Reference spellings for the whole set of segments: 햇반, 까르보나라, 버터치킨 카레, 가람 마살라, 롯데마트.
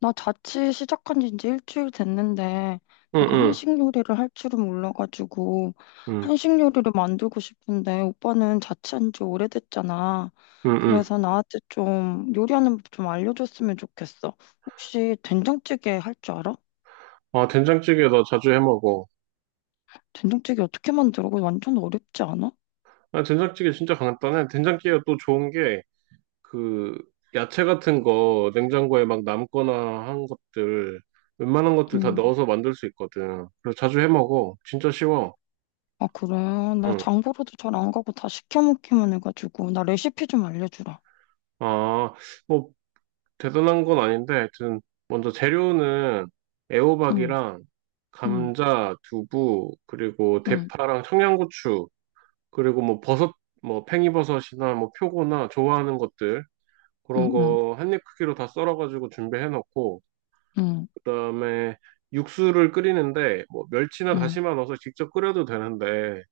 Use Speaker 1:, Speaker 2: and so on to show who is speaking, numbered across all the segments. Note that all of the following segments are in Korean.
Speaker 1: 나 자취 시작한 지 이제 1주일 됐는데,
Speaker 2: 응,
Speaker 1: 내가
Speaker 2: 응,
Speaker 1: 한식 요리를 할 줄은 몰라가지고,
Speaker 2: 응,
Speaker 1: 한식 요리를 만들고 싶은데, 오빠는 자취한 지 오래됐잖아.
Speaker 2: 응, 응.
Speaker 1: 그래서 나한테 좀 요리하는 법 좀 알려줬으면 좋겠어. 혹시 된장찌개 할 줄 알아?
Speaker 2: 아, 된장찌개 나 자주 해 먹어.
Speaker 1: 된장찌개 어떻게 만들어? 그거 완전 어렵지 않아?
Speaker 2: 아, 된장찌개 진짜 간단해. 된장찌개가 또 좋은 게, 그, 야채 같은 거 냉장고에 막 남거나 한 것들, 웬만한 것들 다
Speaker 1: 음.
Speaker 2: 넣어서 만들 수 있거든. 그래서 자주 해 먹어. 진짜 쉬워.
Speaker 1: 아, 그래. 나
Speaker 2: 응.
Speaker 1: 장보러도 잘 안 가고 다 시켜 먹기만 해가지고, 나 레시피 좀 알려주라.
Speaker 2: 아, 뭐, 대단한 건 아닌데, 하여튼, 먼저 재료는
Speaker 1: 응,
Speaker 2: 애호박이랑
Speaker 1: 응,
Speaker 2: 감자, 두부, 그리고
Speaker 1: 응,
Speaker 2: 대파랑 청양고추, 그리고 뭐 버섯, 뭐 팽이버섯이나 뭐 표고나 좋아하는 것들
Speaker 1: 응,
Speaker 2: 그런
Speaker 1: 응,
Speaker 2: 거 한입 크기로 다 썰어가지고 준비해 놓고
Speaker 1: 응,
Speaker 2: 그다음에 육수를 끓이는데 뭐 멸치나
Speaker 1: 응.
Speaker 2: 다시마 넣어서 직접 끓여도 되는데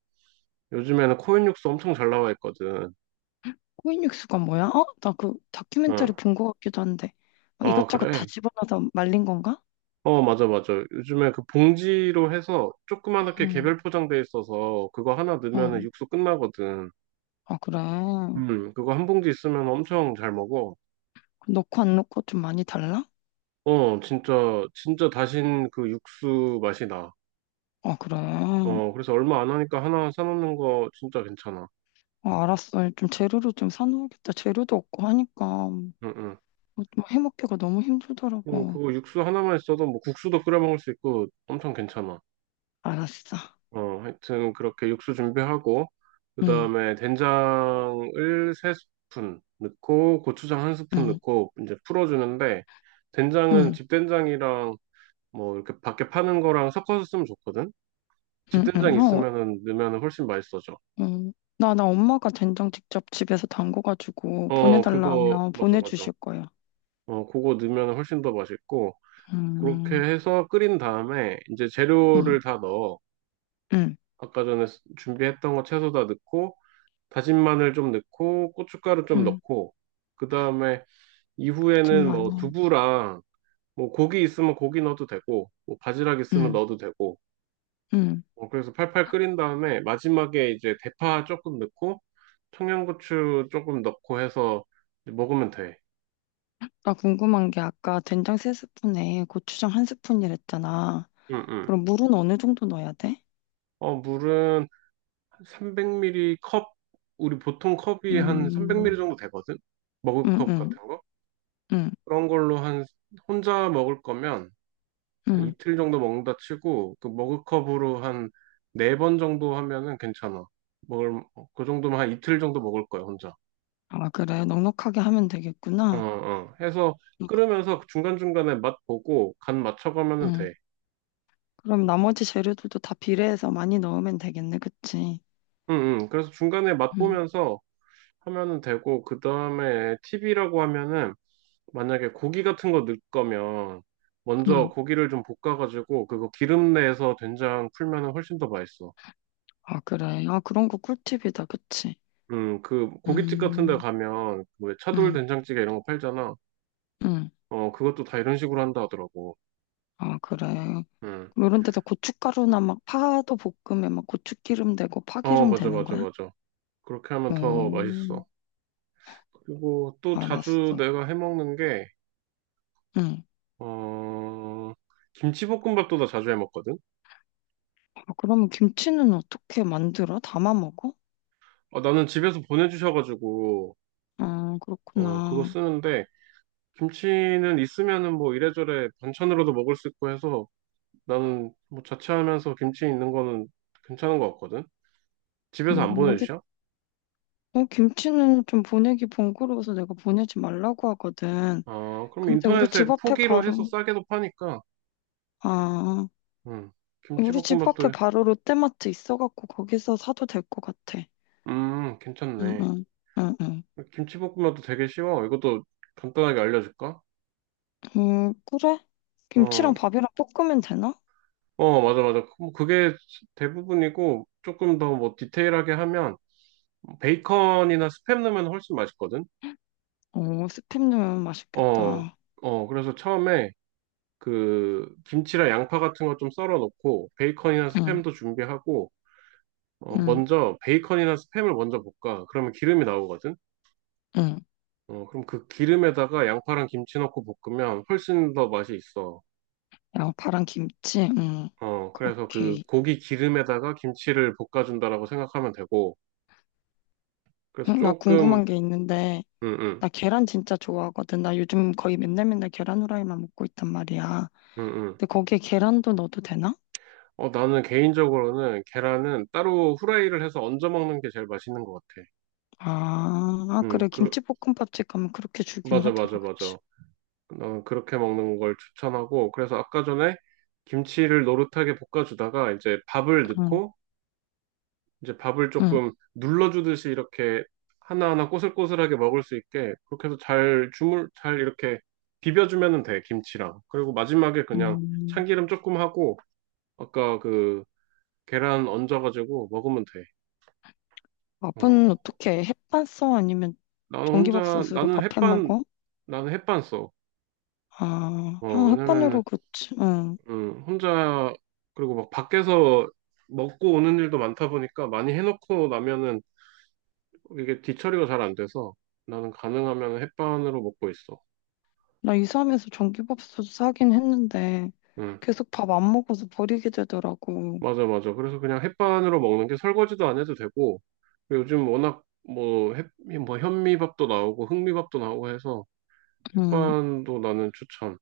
Speaker 2: 요즘에는 코인 육수 엄청 잘 나와 있거든.
Speaker 1: 코인육수가 뭐야? 어? 나 그 다큐멘터리
Speaker 2: 어,
Speaker 1: 본 것 같기도 한데. 어,
Speaker 2: 아
Speaker 1: 이것저것 다
Speaker 2: 그래?
Speaker 1: 집어넣어서 말린 건가?
Speaker 2: 어 맞아, 맞아. 요즘에 그 봉지로 해서 조그맣게
Speaker 1: 응,
Speaker 2: 개별 포장돼 있어서 그거 하나 넣으면
Speaker 1: 어.
Speaker 2: 육수 끝나거든.
Speaker 1: 아, 그래.
Speaker 2: 그거 한 봉지 있으면 엄청 잘 먹어.
Speaker 1: 넣고 안 넣고 좀 많이 달라?
Speaker 2: 어, 진짜, 진짜 다신 그 육수 맛이 나.
Speaker 1: 아, 그래. 아,
Speaker 2: 어, 그래서 얼마 안 하니까 하나 사놓는 거 진짜 괜찮아.
Speaker 1: 알았어. 좀 재료를 좀 사놓으겠다. 재료도 없고 하니까
Speaker 2: 응, 응.
Speaker 1: 좀 해먹기가 너무 힘들더라고.
Speaker 2: 그거 육수 하나만 있어도 뭐 국수도 끓여 먹을 수 있고 엄청 괜찮아.
Speaker 1: 알았어.
Speaker 2: 어, 하여튼 그렇게 육수 준비하고, 그
Speaker 1: 응,
Speaker 2: 다음에 된장을 세 스푼 넣고, 고추장 한 스푼
Speaker 1: 응,
Speaker 2: 넣고, 이제 풀어주는데, 된장은
Speaker 1: 응,
Speaker 2: 집된장이랑 뭐 이렇게 밖에 파는 거랑 섞어서 쓰면 좋거든?
Speaker 1: 응, 응.
Speaker 2: 집된장
Speaker 1: 어,
Speaker 2: 있으면은 넣으면 훨씬 맛있어져.
Speaker 1: 응. 나 엄마가 된장 직접 집에서 담궈가지고
Speaker 2: 어,
Speaker 1: 보내달라
Speaker 2: 그거,
Speaker 1: 하면
Speaker 2: 맞아, 맞아.
Speaker 1: 보내주실 거야.
Speaker 2: 어, 그거 넣으면 훨씬 더 맛있고, 그렇게
Speaker 1: 음,
Speaker 2: 해서 끓인 다음에 이제
Speaker 1: 응,
Speaker 2: 재료를 다 넣어.
Speaker 1: 응,
Speaker 2: 아까 전에 준비했던 거 채소 다 넣고, 다진 마늘 좀 넣고, 고춧가루 좀
Speaker 1: 응.
Speaker 2: 넣고, 그 다음에 이후에는
Speaker 1: 많마
Speaker 2: 뭐
Speaker 1: 요
Speaker 2: 두부랑 뭐 고기 있으면 고기 넣어도 되고, 뭐 바지락 있으면
Speaker 1: 응,
Speaker 2: 넣어도 되고,
Speaker 1: 응.
Speaker 2: 어, 그래서 팔팔 끓인 다음에 마지막에 이제 대파 조금 넣고, 청양고추 조금 넣고 해서 이제 먹으면 돼.
Speaker 1: 나 궁금한 게 아까 된장 세스푼에 고추장 한 스푼이랬잖아.
Speaker 2: 응, 응.
Speaker 1: 그럼 물은 어느 정도 넣어야 돼?
Speaker 2: 어, 물은 300ml 컵, 우리 보통 컵이 한
Speaker 1: 음,
Speaker 2: 300ml 정도 되거든? 먹을
Speaker 1: 응,
Speaker 2: 컵
Speaker 1: 응,
Speaker 2: 같은 거?
Speaker 1: 응,
Speaker 2: 그런 걸로 한, 혼자 먹을 거면 한
Speaker 1: 응.
Speaker 2: 이틀 정도 먹는다 치고, 그 먹을 컵으로 한 네 번 정도 하면은 괜찮아. 먹을, 그 정도면 한 이틀 정도 먹을 거야, 혼자.
Speaker 1: 아, 그래. 넉넉하게 하면
Speaker 2: 어,
Speaker 1: 되겠구나.
Speaker 2: 어. 해서 끓으면서 중간중간에 맛 보고 간 맞춰가면은
Speaker 1: 응.
Speaker 2: 돼.
Speaker 1: 그럼 나머지 재료들도 다 비례해서 많이 넣으면 되겠네, 그치?
Speaker 2: 응, 응. 그래서 중간에 맛
Speaker 1: 응,
Speaker 2: 보면서 하면은 되고, 그 다음에 팁이라고 하면은 만약에 고기 같은 거 넣을 거면 먼저
Speaker 1: 응.
Speaker 2: 고기를 좀 볶아가지고 그거 기름 내서 된장 풀면은 훨씬 더 맛있어.
Speaker 1: 아, 그래. 아, 그런 거 꿀팁이다, 그치?
Speaker 2: 그 고깃집 같은 데
Speaker 1: 음,
Speaker 2: 가면 왜 차돌
Speaker 1: 응,
Speaker 2: 된장찌개 이런 거 팔잖아.
Speaker 1: 응.
Speaker 2: 어, 그것도 다 이런 식으로 한다 하더라고.
Speaker 1: 아, 그래.
Speaker 2: 음.
Speaker 1: 요런 데서 고춧가루나 막 파도 볶으면 막 고추기름 되고
Speaker 2: 어,
Speaker 1: 파기름
Speaker 2: 맞아,
Speaker 1: 되는
Speaker 2: 맞아,
Speaker 1: 거야?
Speaker 2: 맞아. 그렇게 하면
Speaker 1: 오,
Speaker 2: 더 맛있어. 그리고 또 자주
Speaker 1: 알았어.
Speaker 2: 내가 해 먹는 게,
Speaker 1: 응.
Speaker 2: 어, 김치볶음밥도 나 자주 해 먹거든?
Speaker 1: 아, 그러면 김치는 어떻게 만들어? 담아 먹어?
Speaker 2: 어, 나는 집에서 보내주셔가지고,
Speaker 1: 아,
Speaker 2: 어, 그거
Speaker 1: 그렇구나.
Speaker 2: 쓰는데, 김치는 있으면은 뭐 이래저래 반찬으로도 먹을 수 있고 해서 나는 뭐 자취하면서 김치 있는 거는 괜찮은 것 같거든. 집에서 안
Speaker 1: 우리,
Speaker 2: 보내주셔?
Speaker 1: 어, 김치는 좀 보내기 번거로워서 내가 보내지 말라고 하거든.
Speaker 2: 아, 그럼
Speaker 1: 근데 우리
Speaker 2: 인터넷에
Speaker 1: 집 앞에
Speaker 2: 포기로 해서
Speaker 1: 바로,
Speaker 2: 싸게도 파니까,
Speaker 1: 아,
Speaker 2: 음,
Speaker 1: 우리 집 앞에
Speaker 2: 김치볶음밥도,
Speaker 1: 바로 롯데마트 있어갖고 거기서 사도 될 것 같아. 응,
Speaker 2: 괜찮네.
Speaker 1: 응, 응, 응.
Speaker 2: 김치볶음밥도 되게 쉬워. 이것도 간단하게 알려줄까?
Speaker 1: 그래?
Speaker 2: 어,
Speaker 1: 김치랑 밥이랑 볶으면 되나?
Speaker 2: 어, 맞아, 맞아. 그, 뭐 그게 대부분이고, 조금 더 뭐 디테일하게 하면, 베이컨이나 스팸 넣으면 훨씬 맛있거든?
Speaker 1: 오, 스팸 넣으면
Speaker 2: 어,
Speaker 1: 맛있겠다.
Speaker 2: 어, 그래서 처음에 그 김치랑 양파 같은 거 좀 썰어 놓고 베이컨이나
Speaker 1: 응,
Speaker 2: 스팸도 준비하고 어,
Speaker 1: 응,
Speaker 2: 먼저 베이컨이나 스팸을 먼저 볶아. 그러면 기름이 나오거든.
Speaker 1: 응.
Speaker 2: 어, 그럼 그 기름에다가 양파랑 김치 넣고 볶으면 훨씬 더 맛이 있어.
Speaker 1: 양파랑 김치?
Speaker 2: 어, 그래서 그
Speaker 1: 오케이.
Speaker 2: 고기 기름에다가 김치를 볶아준다라고 생각하면 되고. 그래서
Speaker 1: 응, 나
Speaker 2: 조금
Speaker 1: 궁금한 게 있는데,
Speaker 2: 응응응응.
Speaker 1: 나 계란 진짜 좋아하거든. 나 요즘 거의 맨날 맨날 계란 후라이만 먹고 있단 말이야. 근데 거기에 계란도 넣어도 되나?
Speaker 2: 어, 나는 개인적으로는 계란은 따로 후라이를 해서 얹어 먹는 게 제일 맛있는 것 같아.
Speaker 1: 아, 아,
Speaker 2: 응.
Speaker 1: 그래.
Speaker 2: 그,
Speaker 1: 김치볶음밥집 가면 그렇게 주긴
Speaker 2: 맞아,
Speaker 1: 하더라,
Speaker 2: 맞아, 맞아.
Speaker 1: 그치?
Speaker 2: 어, 그렇게 먹는 걸 추천하고, 그래서 아까 전에 김치를 노릇하게 볶아주다가 이제 밥을
Speaker 1: 응,
Speaker 2: 넣고, 이제 밥을
Speaker 1: 응,
Speaker 2: 조금 눌러주듯이 이렇게 하나하나 꼬슬꼬슬하게 먹을 수 있게, 그렇게 해서 잘 이렇게 비벼주면 돼, 김치랑. 그리고 마지막에 그냥
Speaker 1: 응.
Speaker 2: 참기름 조금 하고, 아까 그 계란 얹어가지고 먹으면 돼.
Speaker 1: 밥은
Speaker 2: 어,
Speaker 1: 어떻게 해? 햇반 써? 아니면
Speaker 2: 나는 혼자,
Speaker 1: 전기밥솥으로
Speaker 2: 나는
Speaker 1: 밥해
Speaker 2: 햇반,
Speaker 1: 먹어?
Speaker 2: 나는 햇반 써.
Speaker 1: 아,
Speaker 2: 어,
Speaker 1: 아,
Speaker 2: 왜냐면은
Speaker 1: 햇반으로 그치. 응.
Speaker 2: 혼자, 그리고 막 밖에서 먹고 오는 일도 많다 보니까 많이 해놓고 나면은 이게 뒤처리가 잘 안 돼서 나는 가능하면 햇반으로 먹고 있어.
Speaker 1: 나 이사하면서 전기밥솥 사긴 했는데,
Speaker 2: 음,
Speaker 1: 계속 밥 안 먹어서 버리게 되더라고.
Speaker 2: 맞아, 맞아. 그래서 그냥 햇반으로 먹는 게 설거지도 안 해도 되고, 그리고 요즘 워낙 뭐, 뭐 현미밥도 나오고 흑미밥도 나오고 해서
Speaker 1: 음,
Speaker 2: 햇반도 나는 추천.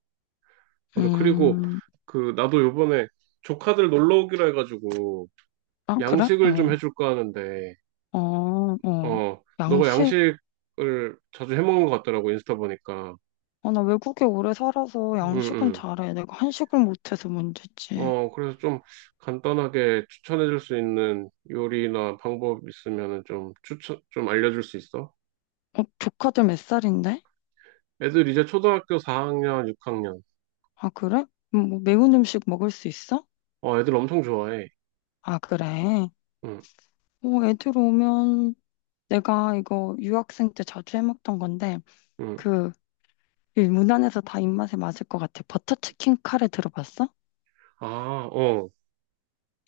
Speaker 2: 맞아. 그리고
Speaker 1: 음,
Speaker 2: 그, 나도 요번에 조카들 놀러 오기로 해가지고
Speaker 1: 아, 그래?
Speaker 2: 양식을
Speaker 1: 어,
Speaker 2: 좀 해줄까 하는데,
Speaker 1: 어, 어.
Speaker 2: 어, 너가
Speaker 1: 양식?
Speaker 2: 양식을 자주 해먹는 것 같더라고, 인스타 보니까.
Speaker 1: 아, 나 외국에 오래 살아서
Speaker 2: 응,
Speaker 1: 양식은
Speaker 2: 응.
Speaker 1: 잘해. 내가 한식을 못해서 문제지.
Speaker 2: 어, 그래서 좀 간단하게 추천해줄 수 있는 요리나 방법 있으면은 좀 추천, 좀 알려줄 수 있어?
Speaker 1: 어, 조카들 몇 살인데?
Speaker 2: 애들 이제 초등학교 4학년, 6학년.
Speaker 1: 아, 그래? 뭐 매운 음식 먹을 수 있어?
Speaker 2: 어, 애들 엄청 좋아해.
Speaker 1: 아, 그래.
Speaker 2: 응,
Speaker 1: 어, 애들 오면 내가 이거 유학생 때 자주 해먹던 건데,
Speaker 2: 응.
Speaker 1: 그, 이 무난해서 다 입맛에 맞을 것 같아. 버터치킨 카레 들어봤어?
Speaker 2: 아, 어.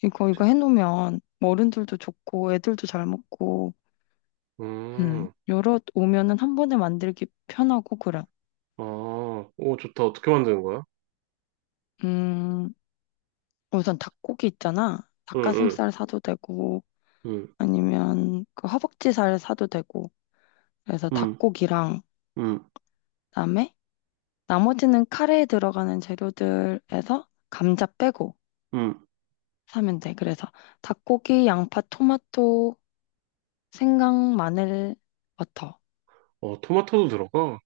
Speaker 1: 이거 해놓으면 어른들도 좋고 애들도 잘 먹고
Speaker 2: 음,
Speaker 1: 여러 오면은 한 번에 만들기 편하고 그래.
Speaker 2: 아, 오, 좋다. 어떻게 만드는 거야?
Speaker 1: 음, 우선 닭고기 있잖아.
Speaker 2: 응, 응,
Speaker 1: 닭가슴살 사도 되고
Speaker 2: 응,
Speaker 1: 아니면 그 허벅지살 사도 되고. 그래서
Speaker 2: 응,
Speaker 1: 닭고기랑
Speaker 2: 응,
Speaker 1: 그다음에 나머지는 카레에 들어가는 재료들에서 감자 빼고
Speaker 2: 응.
Speaker 1: 사면 돼. 그래서 닭고기, 양파, 토마토, 생강, 마늘, 버터.
Speaker 2: 어, 토마토도 들어가?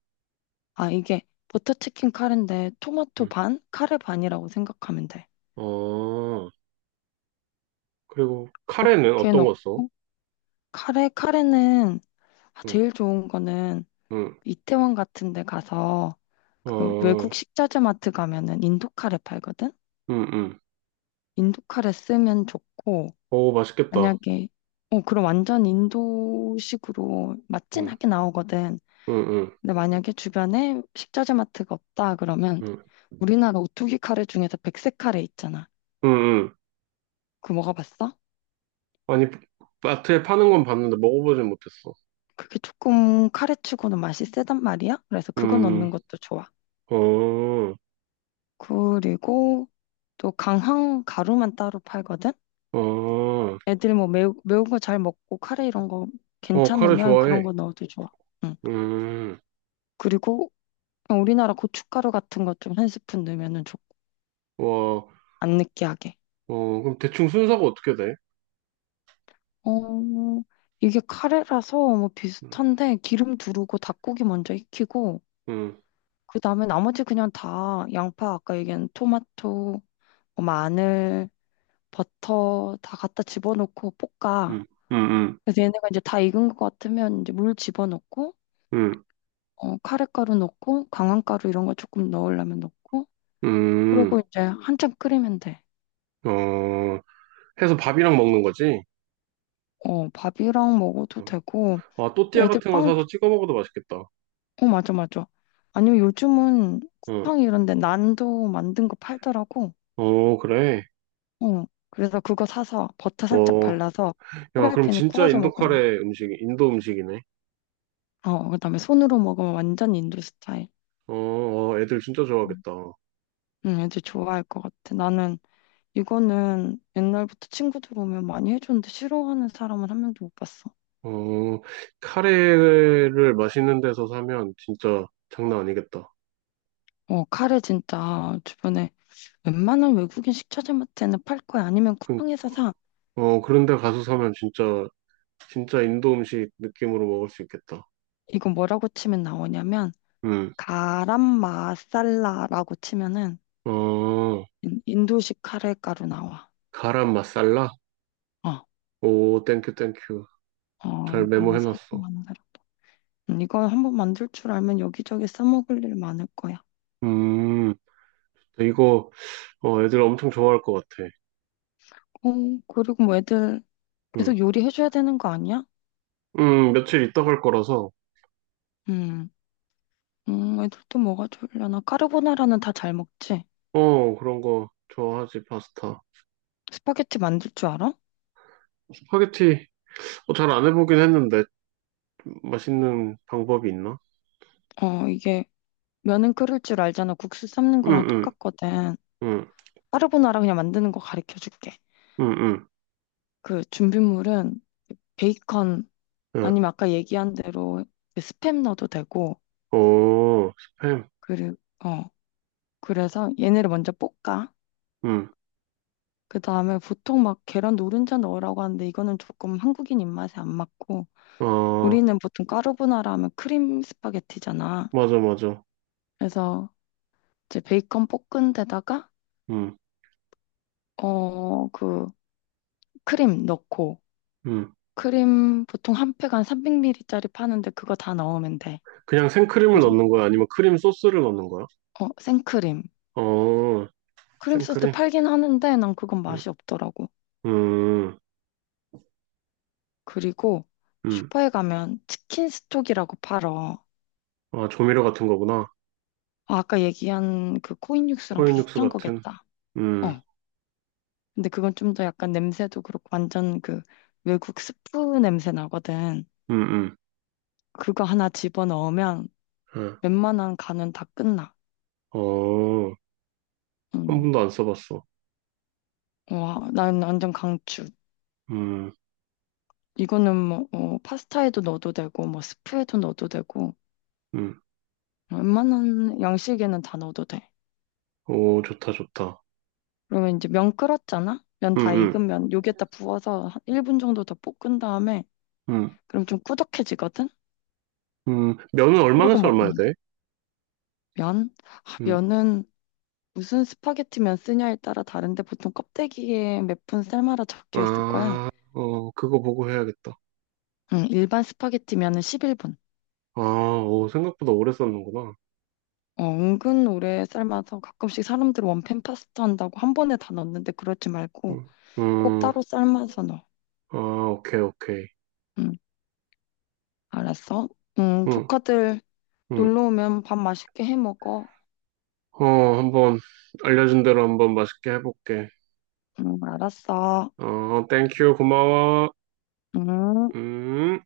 Speaker 1: 아, 이게 버터 치킨 카레인데 토마토
Speaker 2: 응.
Speaker 1: 반, 카레 반이라고 생각하면 돼.
Speaker 2: 어, 그리고 카레는
Speaker 1: 그렇게
Speaker 2: 어떤 거 써?
Speaker 1: 넣고 카레는 아,
Speaker 2: 응,
Speaker 1: 제일 좋은 거는
Speaker 2: 응,
Speaker 1: 이태원 같은 데 가서 그 외국
Speaker 2: 어,
Speaker 1: 식자재 마트 가면은 인도 카레 팔거든?
Speaker 2: 응, 응.
Speaker 1: 인도 카레 쓰면 좋고
Speaker 2: 오, 맛있겠다.
Speaker 1: 만약에 어 그럼 완전 인도식으로
Speaker 2: 응,
Speaker 1: 맛진하게 나오거든.
Speaker 2: 응, 응,
Speaker 1: 근데 만약에 주변에 식자재 마트가 없다 그러면
Speaker 2: 응,
Speaker 1: 우리나라 오뚜기 카레 중에서 백색 카레 있잖아.
Speaker 2: 응, 응.
Speaker 1: 그거 먹어봤어?
Speaker 2: 아니, 마트에 파는 건 봤는데 먹어보진 못했어.
Speaker 1: 그게 조금 카레치고는 맛이 세단 말이야. 그래서 그거 넣는
Speaker 2: 음,
Speaker 1: 것도 좋아.
Speaker 2: 어,
Speaker 1: 그리고 또 강황 가루만 따로 팔거든.
Speaker 2: 어,
Speaker 1: 애들 뭐 매운 거 잘 먹고 카레 이런 거
Speaker 2: 어, 카레
Speaker 1: 괜찮으면
Speaker 2: 좋아해.
Speaker 1: 그런 거 넣어도 좋아. 응.
Speaker 2: 음,
Speaker 1: 그리고 그냥 우리나라 고춧가루 같은 거 좀 한 스푼 넣으면은 좋고
Speaker 2: 와,
Speaker 1: 안 느끼하게.
Speaker 2: 어, 그럼 대충 순서가 어떻게 돼?
Speaker 1: 어, 이게 카레라서 뭐
Speaker 2: 응,
Speaker 1: 비슷한데 기름 두르고 닭고기 먼저 익히고
Speaker 2: 응,
Speaker 1: 그다음에 나머지 그냥 다 양파 아까 얘기한 토마토, 뭐 마늘, 버터 다 갖다 집어넣고 볶아.
Speaker 2: 응, 응,
Speaker 1: 그래서 얘네가 이제 다 익은 것 같으면 이제 물 집어넣고
Speaker 2: 응,
Speaker 1: 어, 카레가루 넣고 강황가루 이런 거 조금 넣으려면 넣고
Speaker 2: 응,
Speaker 1: 그리고 이제 한참 끓이면 돼.
Speaker 2: 어, 해서 밥이랑 먹는 거지?
Speaker 1: 어, 밥이랑 먹어도 되고
Speaker 2: 어, 아, 또띠아
Speaker 1: 애들
Speaker 2: 같은 거
Speaker 1: 빵,
Speaker 2: 사서 찍어 먹어도 맛있겠다.
Speaker 1: 어, 맞아, 맞아. 아니면 요즘은
Speaker 2: 응,
Speaker 1: 쿠팡 이런 데 난도 만든 거 팔더라고.
Speaker 2: 어, 그래.
Speaker 1: 어, 그래서 그거 사서 버터 살짝
Speaker 2: 어,
Speaker 1: 발라서
Speaker 2: 야, 그럼
Speaker 1: 프라이팬에
Speaker 2: 진짜
Speaker 1: 구워서 먹으면
Speaker 2: 인도 음식이네.
Speaker 1: 어, 그다음에 손으로 먹으면 완전 인도 스타일.
Speaker 2: 어, 어, 애들 진짜
Speaker 1: 음.
Speaker 2: 좋아하겠다.
Speaker 1: 응, 애들 좋아할 것 같아. 나는 이거는 옛날부터 친구들 오면 많이 해줬는데 싫어하는 사람은 한 명도 못 봤어.
Speaker 2: 어, 카레를 맛있는 데서 사면 진짜 장난 아니겠다.
Speaker 1: 어, 카레 진짜 주변에 웬만한 외국인 식자재마트에는 팔 거야. 아니면
Speaker 2: 그,
Speaker 1: 쿠팡에서 사.
Speaker 2: 어, 그런 데 가서 사면 진짜 인도 음식 느낌으로 먹을 수 있겠다.
Speaker 1: 이거 뭐라고 치면 나오냐면
Speaker 2: 음,
Speaker 1: 가람 마살라라고 치면은
Speaker 2: 어,
Speaker 1: 인도식 카레 가루 나와.
Speaker 2: 가람 마살라?
Speaker 1: 어,
Speaker 2: 오, 땡큐, 땡큐.
Speaker 1: 어,
Speaker 2: 잘
Speaker 1: 이거 한번 사서
Speaker 2: 메모해놨어.
Speaker 1: 만들어 봐. 이거 한번 만들 줄 알면 여기저기 써먹을 일 많을 거야.
Speaker 2: 음, 이거, 어, 애들 엄청 좋아할 것 같아.
Speaker 1: 어, 그리고 뭐 애들 계속
Speaker 2: 음,
Speaker 1: 요리해줘야 되는 거 아니야?
Speaker 2: 며칠 있다 갈 거라서,
Speaker 1: 음, 애들 또 뭐가 좋으려나? 까르보나라는 다 잘 먹지?
Speaker 2: 어, 그런 거 좋아하지, 파스타.
Speaker 1: 스파게티 만들 줄 알아?
Speaker 2: 스파게티 어, 잘안 해보긴 했는데 맛있는 방법이 있나?
Speaker 1: 어, 이게 면은 끓일 줄 알잖아. 국수 삶는 거랑
Speaker 2: 응응응응응
Speaker 1: 똑같거든.
Speaker 2: 응.
Speaker 1: 까르보나라 그냥 만드는 거 가르쳐 줄게.
Speaker 2: 응. 응,
Speaker 1: 그 준비물은 베이컨
Speaker 2: 응. 예.
Speaker 1: 아니면 아까 얘기한 대로 그 스팸 넣어도 되고
Speaker 2: 오 스팸
Speaker 1: 그리고 어 그래서 얘네를 먼저 볶아. 그 다음에 보통 막 계란 노른자 넣으라고 하는데 이거는 조금 한국인 입맛에 안 맞고
Speaker 2: 응어
Speaker 1: 우리는 보통 까르보나라 하면 크림 스파게티잖아.
Speaker 2: 맞아 맞아
Speaker 1: 그래서 이제 베이컨 볶은 데다가
Speaker 2: 응응
Speaker 1: 어 그 크림 넣고 크림 보통 한 팩 한 300ml짜리 파는데 그거 다 넣으면 돼.
Speaker 2: 그냥 생크림을
Speaker 1: 그리
Speaker 2: 넣는 거야? 아니면 크림 소스를 넣는 거야?
Speaker 1: 어, 생크림.
Speaker 2: 어
Speaker 1: 크림 소스
Speaker 2: 생크림
Speaker 1: 팔긴 하는데 난 그건 맛이 없더라고. 그리고
Speaker 2: 응응응아
Speaker 1: 슈퍼에 가면 치킨 스톡이라고 팔어.
Speaker 2: 조미료 같은 거구나
Speaker 1: 아, 아까 얘기한 그 코인 육수랑
Speaker 2: 코인 육수
Speaker 1: 비슷한
Speaker 2: 같은
Speaker 1: 거겠다.
Speaker 2: 응응응
Speaker 1: 어. 근데 그건 좀 더 약간 냄새도 그렇고 완전 그 외국 스프 냄새 나거든. 그거 하나 집어넣으면 웬만한 간은 다 끝나.
Speaker 2: 어한
Speaker 1: 응.
Speaker 2: 번도 안 써봤어
Speaker 1: 와, 난 완전 강추.
Speaker 2: 응응오
Speaker 1: 이거는 뭐 어, 파스타에도 넣어도 되고 뭐 스프에도 넣어도 되고 웬만한 양식에는 다 넣어도 돼.
Speaker 2: 좋다 좋다
Speaker 1: 그러면 이제 면 끓었잖아? 면
Speaker 2: 응
Speaker 1: 다
Speaker 2: 응응
Speaker 1: 익으면 여기에다 부어서 한 1분 정도 더 볶은 다음에
Speaker 2: 응
Speaker 1: 그럼 좀 꾸덕해지거든?
Speaker 2: 면은
Speaker 1: 그러고
Speaker 2: 얼마에서 얼마야
Speaker 1: 먹으면 돼.
Speaker 2: 돼?
Speaker 1: 면? 아,
Speaker 2: 음,
Speaker 1: 면은 무슨 스파게티 면 쓰냐에 따라 다른데 보통 껍데기에 몇 분 삶아라 적혀 있을 거야.
Speaker 2: 아, 어, 그거 보고 해야겠다.
Speaker 1: 응, 일반 스파게티 면은 11분.
Speaker 2: 아, 오, 생각보다 오래 썼는구나.
Speaker 1: 어, 은근 오래 삶아서 가끔씩 사람들 원팬 파스타 한다고 한 번에 다 넣는데 그러지 말고
Speaker 2: 음,
Speaker 1: 꼭
Speaker 2: 음,
Speaker 1: 따로 삶아서 넣어.
Speaker 2: 아, 오케이, 오케이.
Speaker 1: 응, 알았어. 응,
Speaker 2: 음,
Speaker 1: 조카들
Speaker 2: 음,
Speaker 1: 놀러 오면 밥 맛있게 해 먹어.
Speaker 2: 어, 한번 알려준 대로 한번 맛있게 해볼게.
Speaker 1: 응, 알았어.
Speaker 2: 어, 땡큐, 고마워.
Speaker 1: 응.
Speaker 2: 음.